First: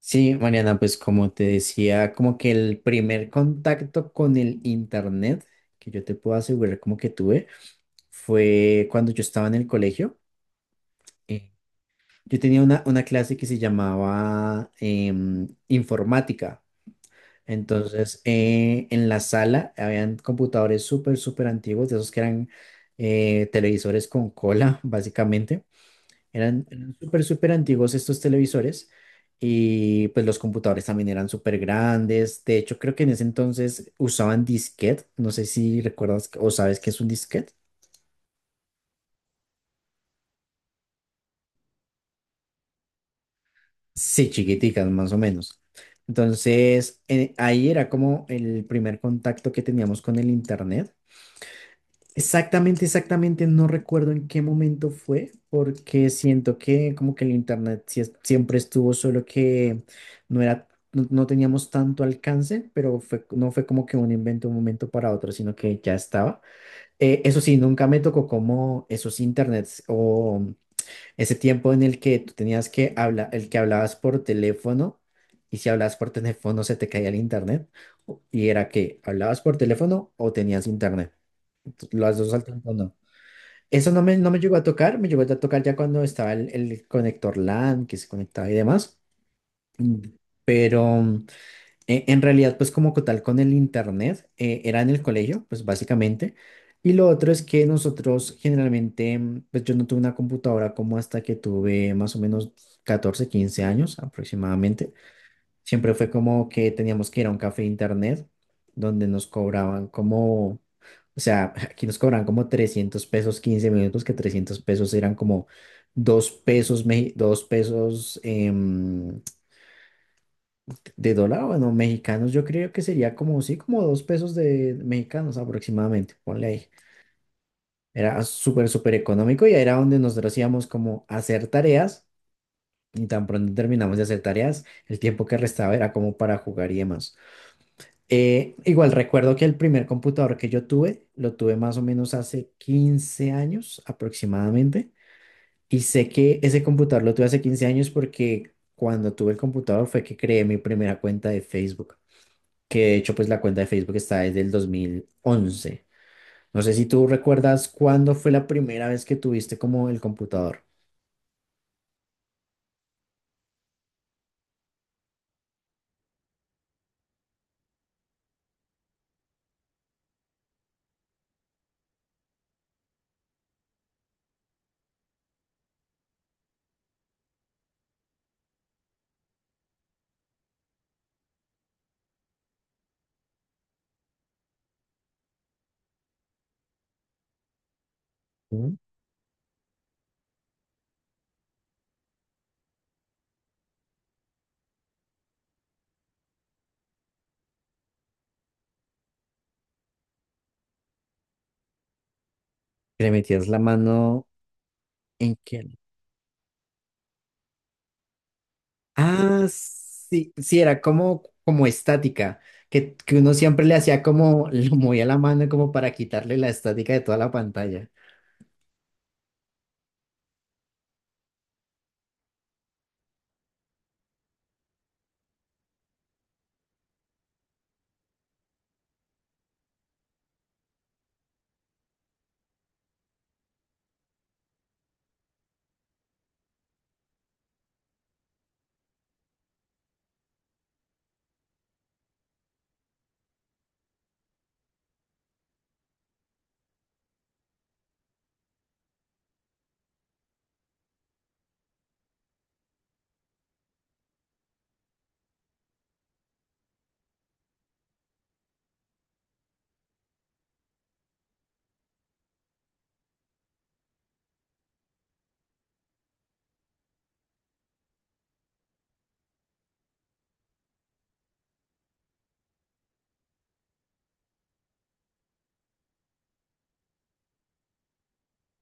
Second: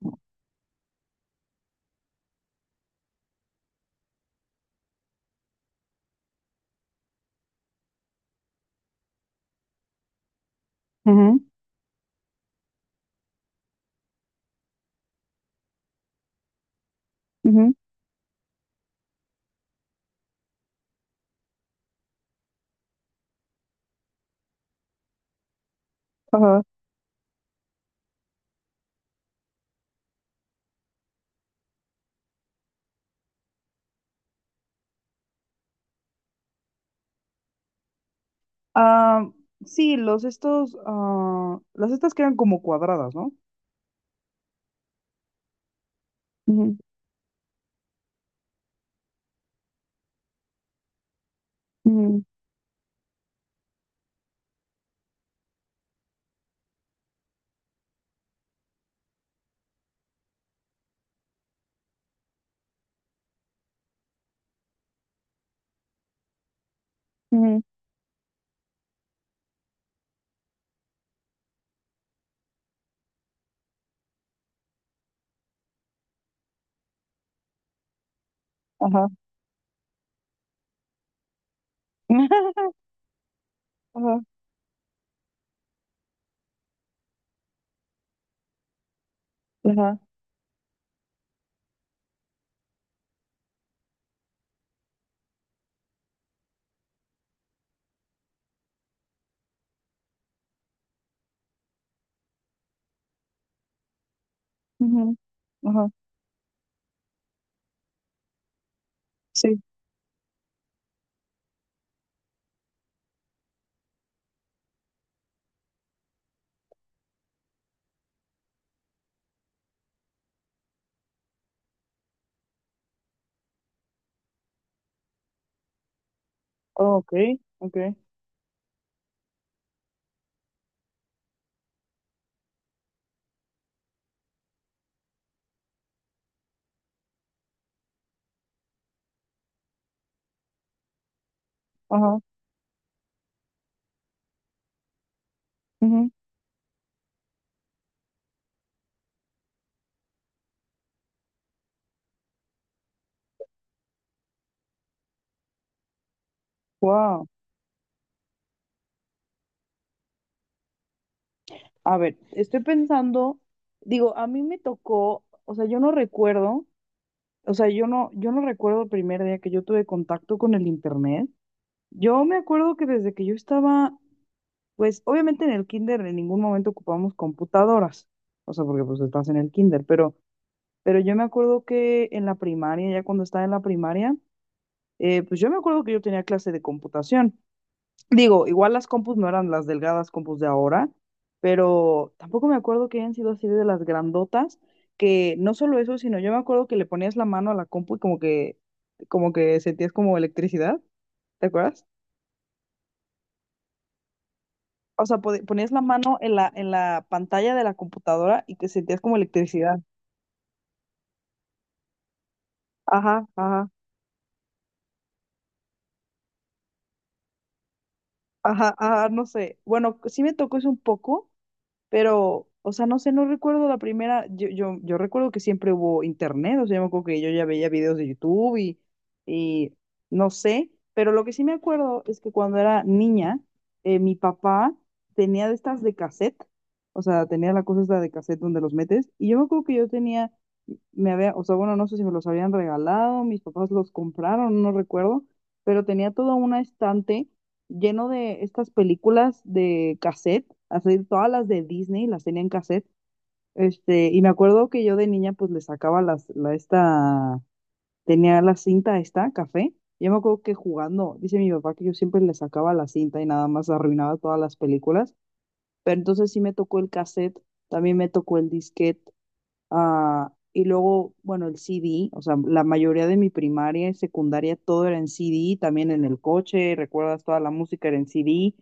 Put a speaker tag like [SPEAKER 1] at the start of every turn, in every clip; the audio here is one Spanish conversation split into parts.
[SPEAKER 1] Sí, Mariana, pues como te decía, como que el primer contacto con el internet que yo te puedo asegurar como que tuve fue cuando yo estaba en el colegio.
[SPEAKER 2] Ujú,
[SPEAKER 1] Eh, yo tenía una clase que se llamaba informática.
[SPEAKER 2] ujú,
[SPEAKER 1] Entonces, en la sala habían computadores súper antiguos, de esos que eran televisores con cola, básicamente.
[SPEAKER 2] ajá.
[SPEAKER 1] Eran súper antiguos estos televisores y pues los computadores también eran súper grandes. De hecho, creo que en ese entonces usaban disquete. No sé si recuerdas o sabes qué es un disquete.
[SPEAKER 2] Ah, sí, los estos, ah, las estas que eran como cuadradas, ¿no?
[SPEAKER 1] Sí, chiquiticas, más o menos.
[SPEAKER 2] Ujú,
[SPEAKER 1] Entonces, ahí era como el primer contacto que teníamos con el internet.
[SPEAKER 2] ujú,
[SPEAKER 1] Exactamente, exactamente, no recuerdo en qué momento fue, porque siento que como que el internet siempre estuvo, solo que no no teníamos tanto alcance, pero no fue como que un invento de un momento para otro, sino que ya estaba. Eso sí,
[SPEAKER 2] ujú,
[SPEAKER 1] nunca me tocó como esos internets o ese tiempo en el que tú tenías que hablar, el que hablabas por teléfono y si hablabas por teléfono se te caía el internet y era que
[SPEAKER 2] ajá.
[SPEAKER 1] hablabas por teléfono o tenías internet. Las dos al tiempo no. Eso
[SPEAKER 2] Ajá,
[SPEAKER 1] no me llegó a tocar, me llegó a tocar ya cuando estaba el conector LAN que se conectaba y demás. Mm,
[SPEAKER 2] ajá,
[SPEAKER 1] Pero mm, en realidad, pues como tal con el internet, era en el colegio, pues básicamente. Y lo otro es que nosotros generalmente, pues yo no tuve una computadora como hasta que tuve más o menos 14 15 años aproximadamente.
[SPEAKER 2] ujú, ajá,
[SPEAKER 1] Siempre fue como que teníamos que ir a un café internet donde nos
[SPEAKER 2] sí,
[SPEAKER 1] cobraban como, o sea, aquí nos cobraban como 300 pesos 15 minutos, que 300 pesos eran como 2 pesos, dos pesos de dólar, bueno, mexicanos, yo creo que sería como, sí, como 2 pesos de mexicanos aproximadamente, ponle ahí.
[SPEAKER 2] ok, ok,
[SPEAKER 1] Era súper económico y era donde nosotros íbamos como a hacer tareas y tan pronto terminamos de hacer tareas, el tiempo que restaba era como para jugar y demás. Igual recuerdo que el primer computador que yo tuve, lo tuve más o menos
[SPEAKER 2] ajá,
[SPEAKER 1] hace 15 años aproximadamente. Y sé que ese computador lo tuve hace 15 años porque cuando tuve el computador fue que creé mi primera cuenta de Facebook. Que de hecho, pues la cuenta de Facebook está desde el dos mil once. No sé si tú
[SPEAKER 2] wow.
[SPEAKER 1] recuerdas cuándo fue la primera vez que tuviste como el computador.
[SPEAKER 2] A ver, estoy pensando, digo, a mí me tocó, o sea, yo no recuerdo, o sea, yo no, yo no recuerdo el primer día que yo tuve contacto con el internet. Yo me acuerdo que desde que yo estaba. Pues obviamente en el kinder en ningún momento ocupamos computadoras, o sea, porque pues estás en el kinder, pero yo me acuerdo que en la primaria, ya cuando estaba en la primaria, pues yo me acuerdo que yo tenía clase de computación. Digo, igual
[SPEAKER 1] Mm.
[SPEAKER 2] las compus no eran las delgadas compus de ahora, pero tampoco me acuerdo que hayan sido así de las grandotas, que no solo eso, sino yo me acuerdo que le ponías la mano a la compu y como que sentías como electricidad, ¿te acuerdas?
[SPEAKER 1] Que le metías la mano
[SPEAKER 2] O sea,
[SPEAKER 1] en qué.
[SPEAKER 2] ponías la mano en la pantalla de la computadora y que sentías como
[SPEAKER 1] Ah,
[SPEAKER 2] electricidad.
[SPEAKER 1] sí, sí, era como, como estática, que
[SPEAKER 2] Ajá,
[SPEAKER 1] uno siempre
[SPEAKER 2] ajá,
[SPEAKER 1] le hacía como, lo movía la mano como para quitarle la estática de toda la pantalla.
[SPEAKER 2] ajá, ajá, no sé. Bueno, sí me tocó eso un poco. Pero, o sea, no sé, no recuerdo la primera, yo recuerdo que siempre hubo internet, o sea, yo me acuerdo que yo ya veía videos de YouTube y no sé, pero lo que sí me acuerdo es que cuando era niña, mi papá tenía de estas de cassette, o sea, tenía la cosa esta de cassette donde los metes, y yo me acuerdo que yo tenía, me había, o sea, bueno, no sé si me los habían regalado, mis papás los compraron, no recuerdo, pero tenía todo un estante lleno de estas películas de cassette, así todas las de Disney las tenía en cassette. Este, y me acuerdo que yo de niña pues le sacaba tenía la cinta esta, café. Yo me acuerdo que jugando, dice mi papá que yo siempre le sacaba la cinta y nada más arruinaba todas las películas. Pero entonces sí me tocó el cassette, también me tocó el disquete. Ah, y luego, bueno, el C D, o sea, la mayoría de mi primaria y secundaria todo era en C D, también en el coche, recuerdas, toda la música era en C D.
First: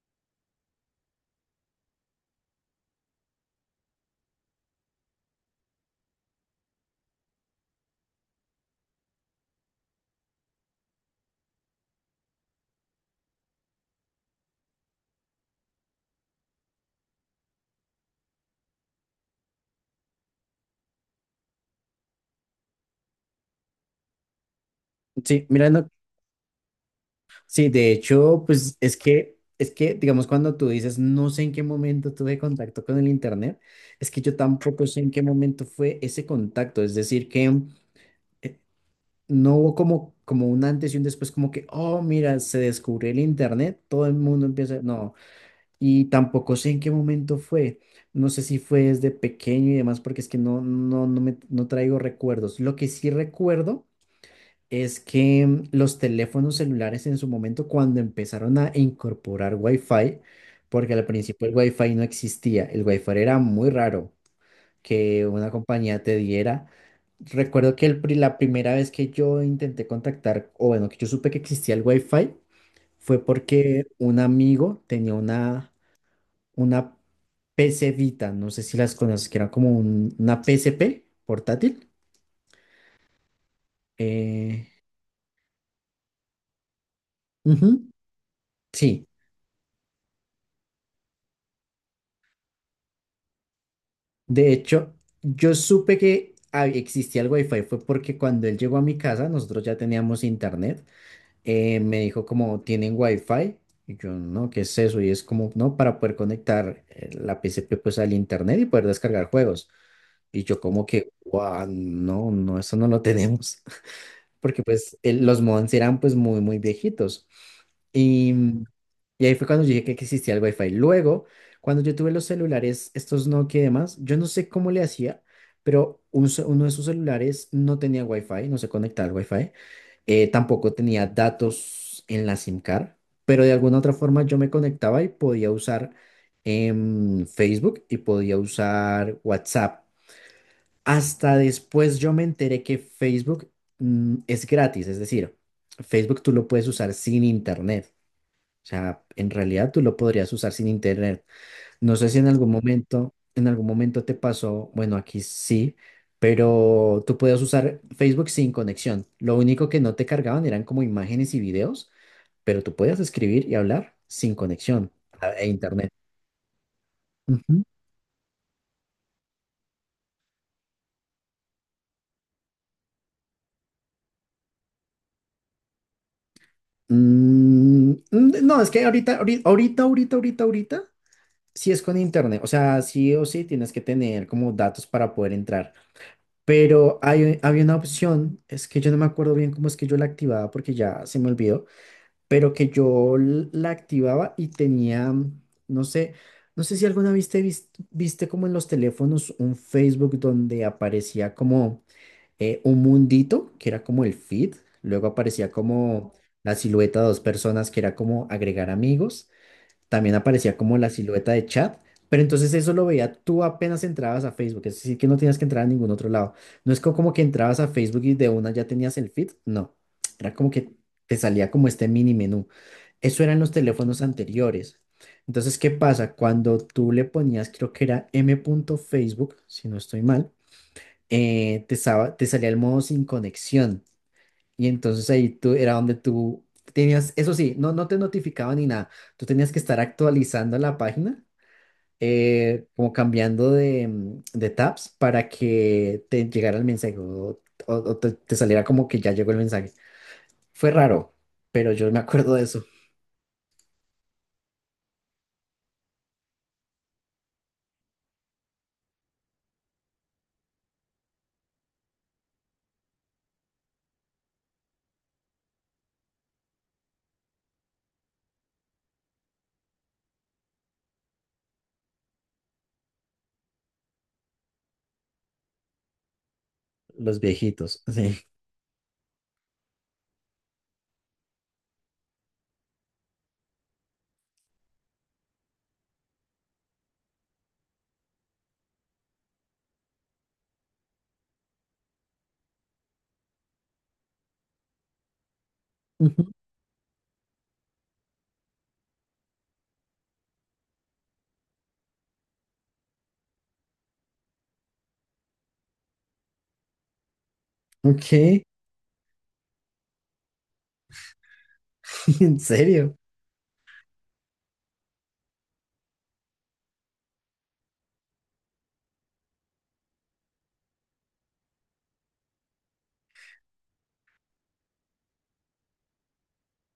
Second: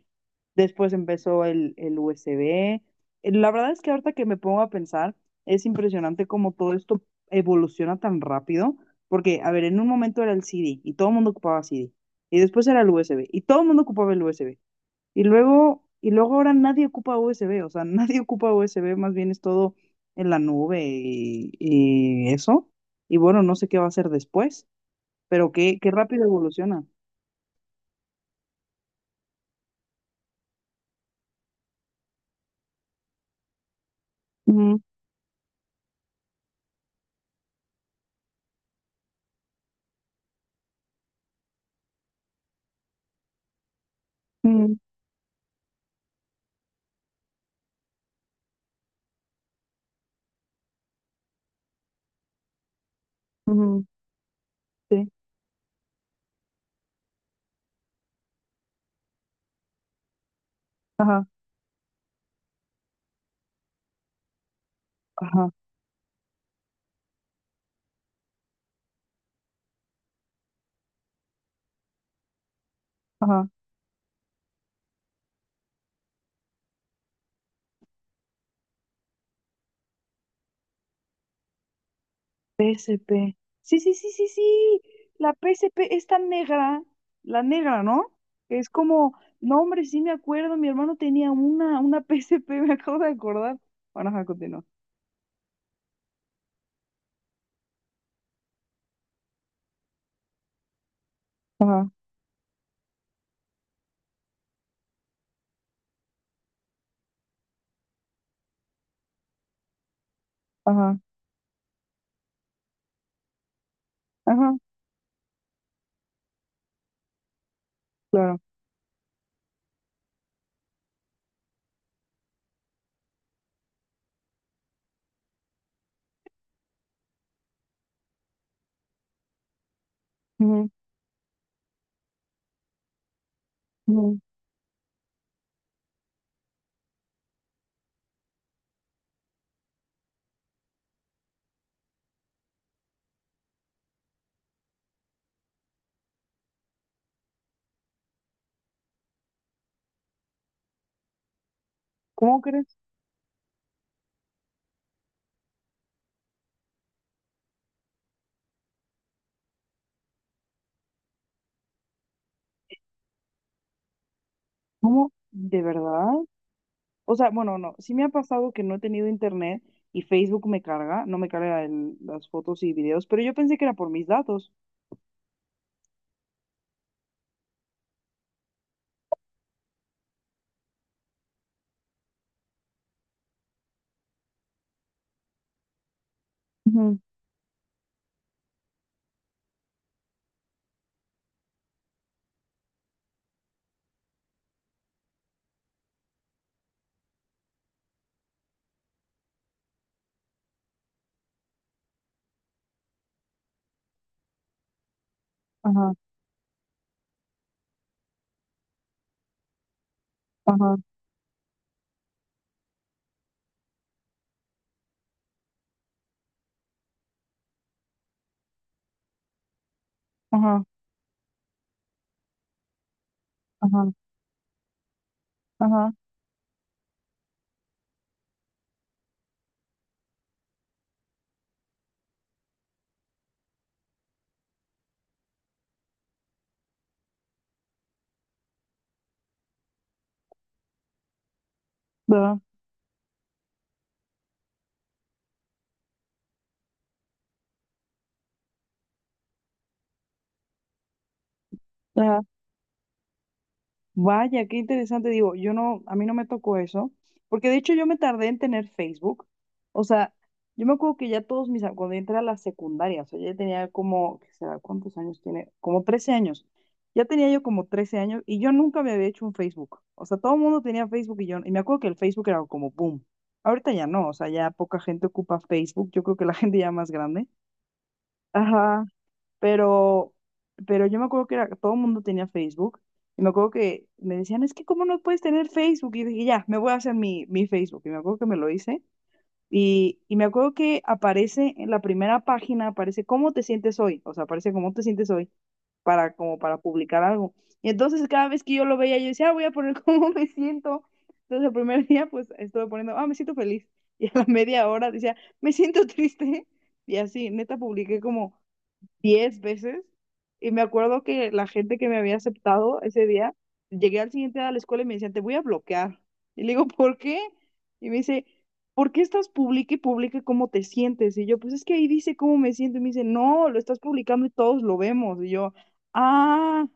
[SPEAKER 2] Después empezó el U USB. La verdad es que ahorita que me pongo a pensar, es impresionante cómo todo esto evoluciona tan rápido, porque, a ver, en un momento era el C D y todo el mundo ocupaba C D, y después era el U S B y todo el mundo ocupaba el U S B, y luego ahora nadie ocupa USB, o sea, nadie ocupa USB, más bien es todo en la nube y eso. Y bueno, no sé qué va a hacer después,
[SPEAKER 1] Sí,
[SPEAKER 2] pero
[SPEAKER 1] mira,
[SPEAKER 2] qué,
[SPEAKER 1] no,
[SPEAKER 2] qué rápido evoluciona.
[SPEAKER 1] sí, de hecho, pues digamos, cuando tú dices, no sé en qué momento tuve contacto con el internet, es que yo
[SPEAKER 2] Ujú,
[SPEAKER 1] tampoco sé en qué momento fue ese contacto, es decir, que eh, no hubo como, como un antes y un después, como que, oh, mira, se descubrió el internet, todo el mundo
[SPEAKER 2] ujú,
[SPEAKER 1] empieza, no. Y tampoco sé en qué momento fue. No sé si fue desde pequeño y demás, porque es que no traigo recuerdos. Lo que sí
[SPEAKER 2] ujú,
[SPEAKER 1] recuerdo es
[SPEAKER 2] sí,
[SPEAKER 1] que los teléfonos celulares en su momento, cuando empezaron a incorporar Wi-Fi, porque al
[SPEAKER 2] ajá,
[SPEAKER 1] principio el Wi-Fi no existía, el Wi-Fi era muy raro que una
[SPEAKER 2] ajá,
[SPEAKER 1] compañía te diera. Recuerdo que la primera vez que yo intenté contactar, o bueno, que yo supe que existía el Wi-Fi, fue
[SPEAKER 2] ajá.
[SPEAKER 1] porque un amigo tenía una PC Vita, no sé si las conoces, que era como una PSP portátil.
[SPEAKER 2] P S P. Sí, sí, sí, sí,
[SPEAKER 1] Eh,
[SPEAKER 2] sí. La P S P es tan negra, la negra,
[SPEAKER 1] ujú,
[SPEAKER 2] ¿no? Que es
[SPEAKER 1] sí,
[SPEAKER 2] como, no, hombre, sí me acuerdo, mi hermano tenía una P S P, me acabo de acordar. Bueno, ajá,
[SPEAKER 1] de
[SPEAKER 2] continúa.
[SPEAKER 1] hecho, yo supe que existía el Wi-Fi fue porque cuando él llegó a mi casa, nosotros ya teníamos internet.
[SPEAKER 2] Ajá,
[SPEAKER 1] Me dijo como, ¿tienen Wi-Fi? Y yo, no, ¿qué es eso? Y es como, no, para poder conectar la PSP pues al internet y poder descargar juegos. Y yo como
[SPEAKER 2] ajá,
[SPEAKER 1] que, wow, no, no, eso no lo tenemos.
[SPEAKER 2] ajá,
[SPEAKER 1] Porque pues los modems eran pues muy, muy viejitos. Y,
[SPEAKER 2] claro.
[SPEAKER 1] y ahí fue cuando yo dije que existía el Wi-Fi. Luego, cuando yo tuve los celulares, estos Nokia y demás, yo no sé cómo le hacía, pero uno de sus celulares no tenía Wi-Fi, no se conectaba al Wi-Fi,
[SPEAKER 2] Ujú,
[SPEAKER 1] tampoco tenía datos en la SIM card, pero de alguna otra
[SPEAKER 2] ujú.
[SPEAKER 1] forma yo me conectaba y podía usar Facebook y podía usar WhatsApp. Hasta después yo me enteré que Facebook es gratis, es decir, Facebook tú lo puedes usar sin internet. O sea, en realidad tú lo podrías usar sin internet. No sé si en
[SPEAKER 2] ¿Cómo
[SPEAKER 1] algún
[SPEAKER 2] crees?
[SPEAKER 1] momento, en algún momento te pasó, bueno, aquí sí, pero tú podías usar Facebook sin conexión. Lo único que no te cargaban eran como imágenes y videos, pero tú podías escribir y hablar sin conexión
[SPEAKER 2] ¿Cómo?
[SPEAKER 1] e
[SPEAKER 2] ¿De
[SPEAKER 1] internet.
[SPEAKER 2] verdad? O sea, bueno,
[SPEAKER 1] Ujú.
[SPEAKER 2] no, sí me ha pasado que no he tenido internet y Facebook me carga, no me carga las fotos y videos, pero yo pensé que era por mis datos.
[SPEAKER 1] Mm, mm, no, es que ahorita, ahorita, ahorita, ahorita, ahorita, ahorita. Si es con internet, o sea, sí o sí tienes que tener como datos para poder entrar.
[SPEAKER 2] Ujú,
[SPEAKER 1] Pero había una opción, es que yo no me acuerdo bien cómo es que yo la activaba porque ya se me olvidó, pero que yo la activaba y tenía, no sé, no sé si alguna viste como en los teléfonos un Facebook donde aparecía como un mundito, que era como el feed, luego aparecía
[SPEAKER 2] ajá,
[SPEAKER 1] como la silueta de dos personas, que era como agregar amigos también aparecía
[SPEAKER 2] ajá,
[SPEAKER 1] como la silueta de chat, pero entonces eso lo veía tú apenas entrabas a Facebook, es decir, que no tenías que entrar a ningún otro lado. No como que entrabas a Facebook y de una ya tenías el feed, no, era como
[SPEAKER 2] ajá,
[SPEAKER 1] que te salía como este mini menú. Eso eran los
[SPEAKER 2] ajá,
[SPEAKER 1] teléfonos anteriores. Entonces, ¿qué
[SPEAKER 2] ajá,
[SPEAKER 1] pasa? Cuando tú le ponías, creo que era m.facebook, si no estoy mal, te salía el modo sin conexión. Y entonces ahí tú era donde tú tenías, eso sí, no te notificaban ni nada. Tú tenías que estar actualizando la página,
[SPEAKER 2] ajá,
[SPEAKER 1] como cambiando de, de tabs para que te llegara el mensaje o te saliera como que ya llegó el mensaje. Fue raro, pero yo me
[SPEAKER 2] ajá.
[SPEAKER 1] acuerdo de eso.
[SPEAKER 2] Vaya, qué interesante. Digo, yo no, a mí no me tocó eso, porque de hecho yo me tardé en tener Facebook. O sea, yo me acuerdo que ya todos cuando yo entré a la secundaria, o sea, ya tenía como, ¿qué será? ¿Cuántos años tiene? Como 13 años. Ya tenía yo como 13 años y yo nunca me había hecho un Facebook. O sea, todo el mundo tenía Facebook y yo, y me acuerdo que el Facebook era como boom. Ahorita ya no, o sea, ya poca gente ocupa Facebook. Yo creo que la gente ya más
[SPEAKER 1] Los
[SPEAKER 2] grande.
[SPEAKER 1] viejitos, sí.
[SPEAKER 2] Ajá. Pero, pero yo me acuerdo que era, todo el mundo tenía Facebook. Y me acuerdo que me decían, es que ¿cómo no puedes tener Facebook? Y dije, ya, me voy a hacer mi Facebook. Y me acuerdo que me lo hice. Y me acuerdo que aparece en la primera página, aparece cómo te sientes hoy. O sea, aparece cómo te sientes hoy para,
[SPEAKER 1] Ujú.
[SPEAKER 2] como para publicar algo. Y entonces cada vez que yo lo veía, yo decía, "Ah, voy a poner cómo me siento." Entonces el primer día, pues estuve poniendo, ah, me siento feliz. Y a la media hora decía, me siento triste. Y así, neta, publiqué como
[SPEAKER 1] Ok,
[SPEAKER 2] 10 veces y me acuerdo que la gente que me había
[SPEAKER 1] en
[SPEAKER 2] aceptado
[SPEAKER 1] serio.
[SPEAKER 2] ese día, llegué al siguiente día a la escuela y me decían, te voy a bloquear. Y le digo, ¿por qué? Y me dice, ¿por qué estás publica y publica cómo te sientes? Y yo, pues es que ahí dice cómo me siento. Y me dice, no, lo estás publicando y todos lo vemos. Y yo, ah,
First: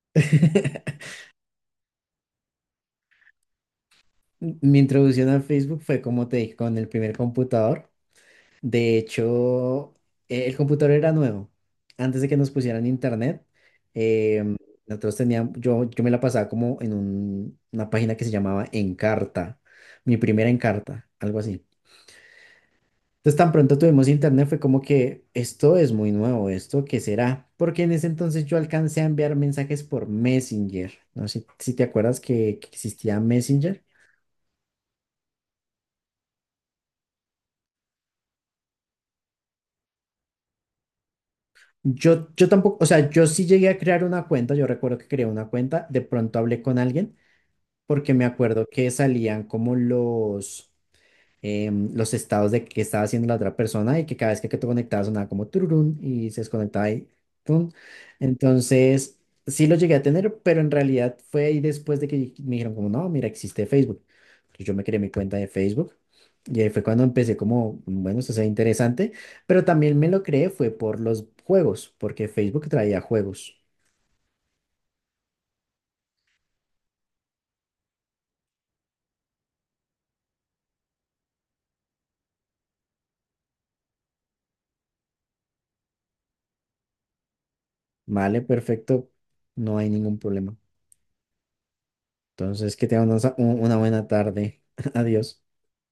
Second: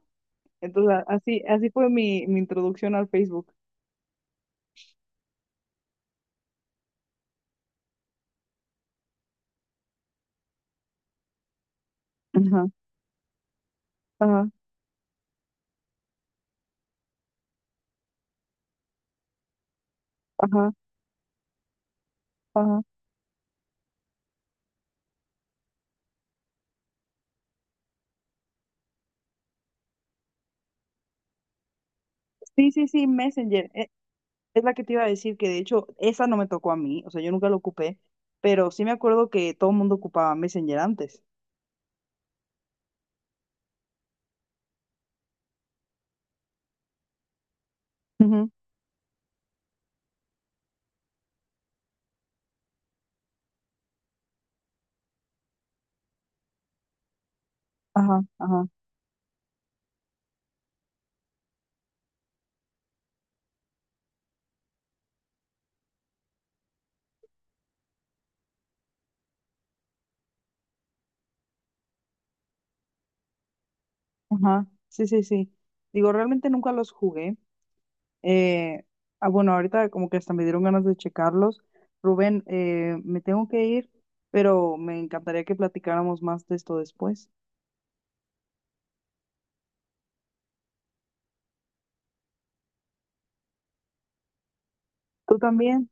[SPEAKER 2] entonces así, así fue mi introducción al Facebook.
[SPEAKER 1] Mi introducción a Facebook fue como te dije, con el primer computador. De hecho, el computador era nuevo. Antes de que nos
[SPEAKER 2] Ajá,
[SPEAKER 1] pusieran internet,
[SPEAKER 2] ajá,
[SPEAKER 1] em, nosotros teníamos, yo me la pasaba como en una página que se llamaba Encarta, mi primera
[SPEAKER 2] ajá,
[SPEAKER 1] Encarta, algo así.
[SPEAKER 2] ajá.
[SPEAKER 1] Entonces, tan pronto tuvimos internet, fue como que esto es muy nuevo, ¿esto qué será? Porque en ese entonces yo alcancé a enviar mensajes por Messenger. No sé si te acuerdas que
[SPEAKER 2] Sí, sí, sí,
[SPEAKER 1] existía
[SPEAKER 2] Messenger.
[SPEAKER 1] Messenger.
[SPEAKER 2] E, es la que te iba a decir que de hecho esa no me tocó a mí, o sea, yo nunca lo ocupé, pero sí me acuerdo que todo el mundo ocupaba Messenger antes.
[SPEAKER 1] Yo tampoco, o sea, yo sí llegué a crear una cuenta, yo recuerdo que creé una cuenta, de pronto hablé con alguien porque me
[SPEAKER 2] Ujú.
[SPEAKER 1] acuerdo que salían como los, los estados de qué estaba haciendo la otra persona y que cada vez que te conectabas sonaba como tururún y se desconectaba y tun.
[SPEAKER 2] Ajá, ajá,
[SPEAKER 1] Entonces, sí lo llegué a tener, pero en realidad fue ahí después de que me dijeron como, no, mira, existe Facebook. Entonces yo me creé mi cuenta de Facebook y ahí fue cuando empecé como, bueno, esto se ve interesante, pero también me lo creé fue por los juegos, porque Facebook traía juegos.
[SPEAKER 2] ajá. Sí, sí, sí. Digo, realmente nunca los jugué. Eh, ah, bueno, ahorita como que hasta me dieron ganas de checarlos. Rubén, me tengo que ir, pero me encantaría que platicáramos más de esto después.
[SPEAKER 1] Vale, perfecto, no hay ningún problema. Entonces, que tengan una buena tarde.
[SPEAKER 2] ¿Tú
[SPEAKER 1] Adiós.
[SPEAKER 2] también?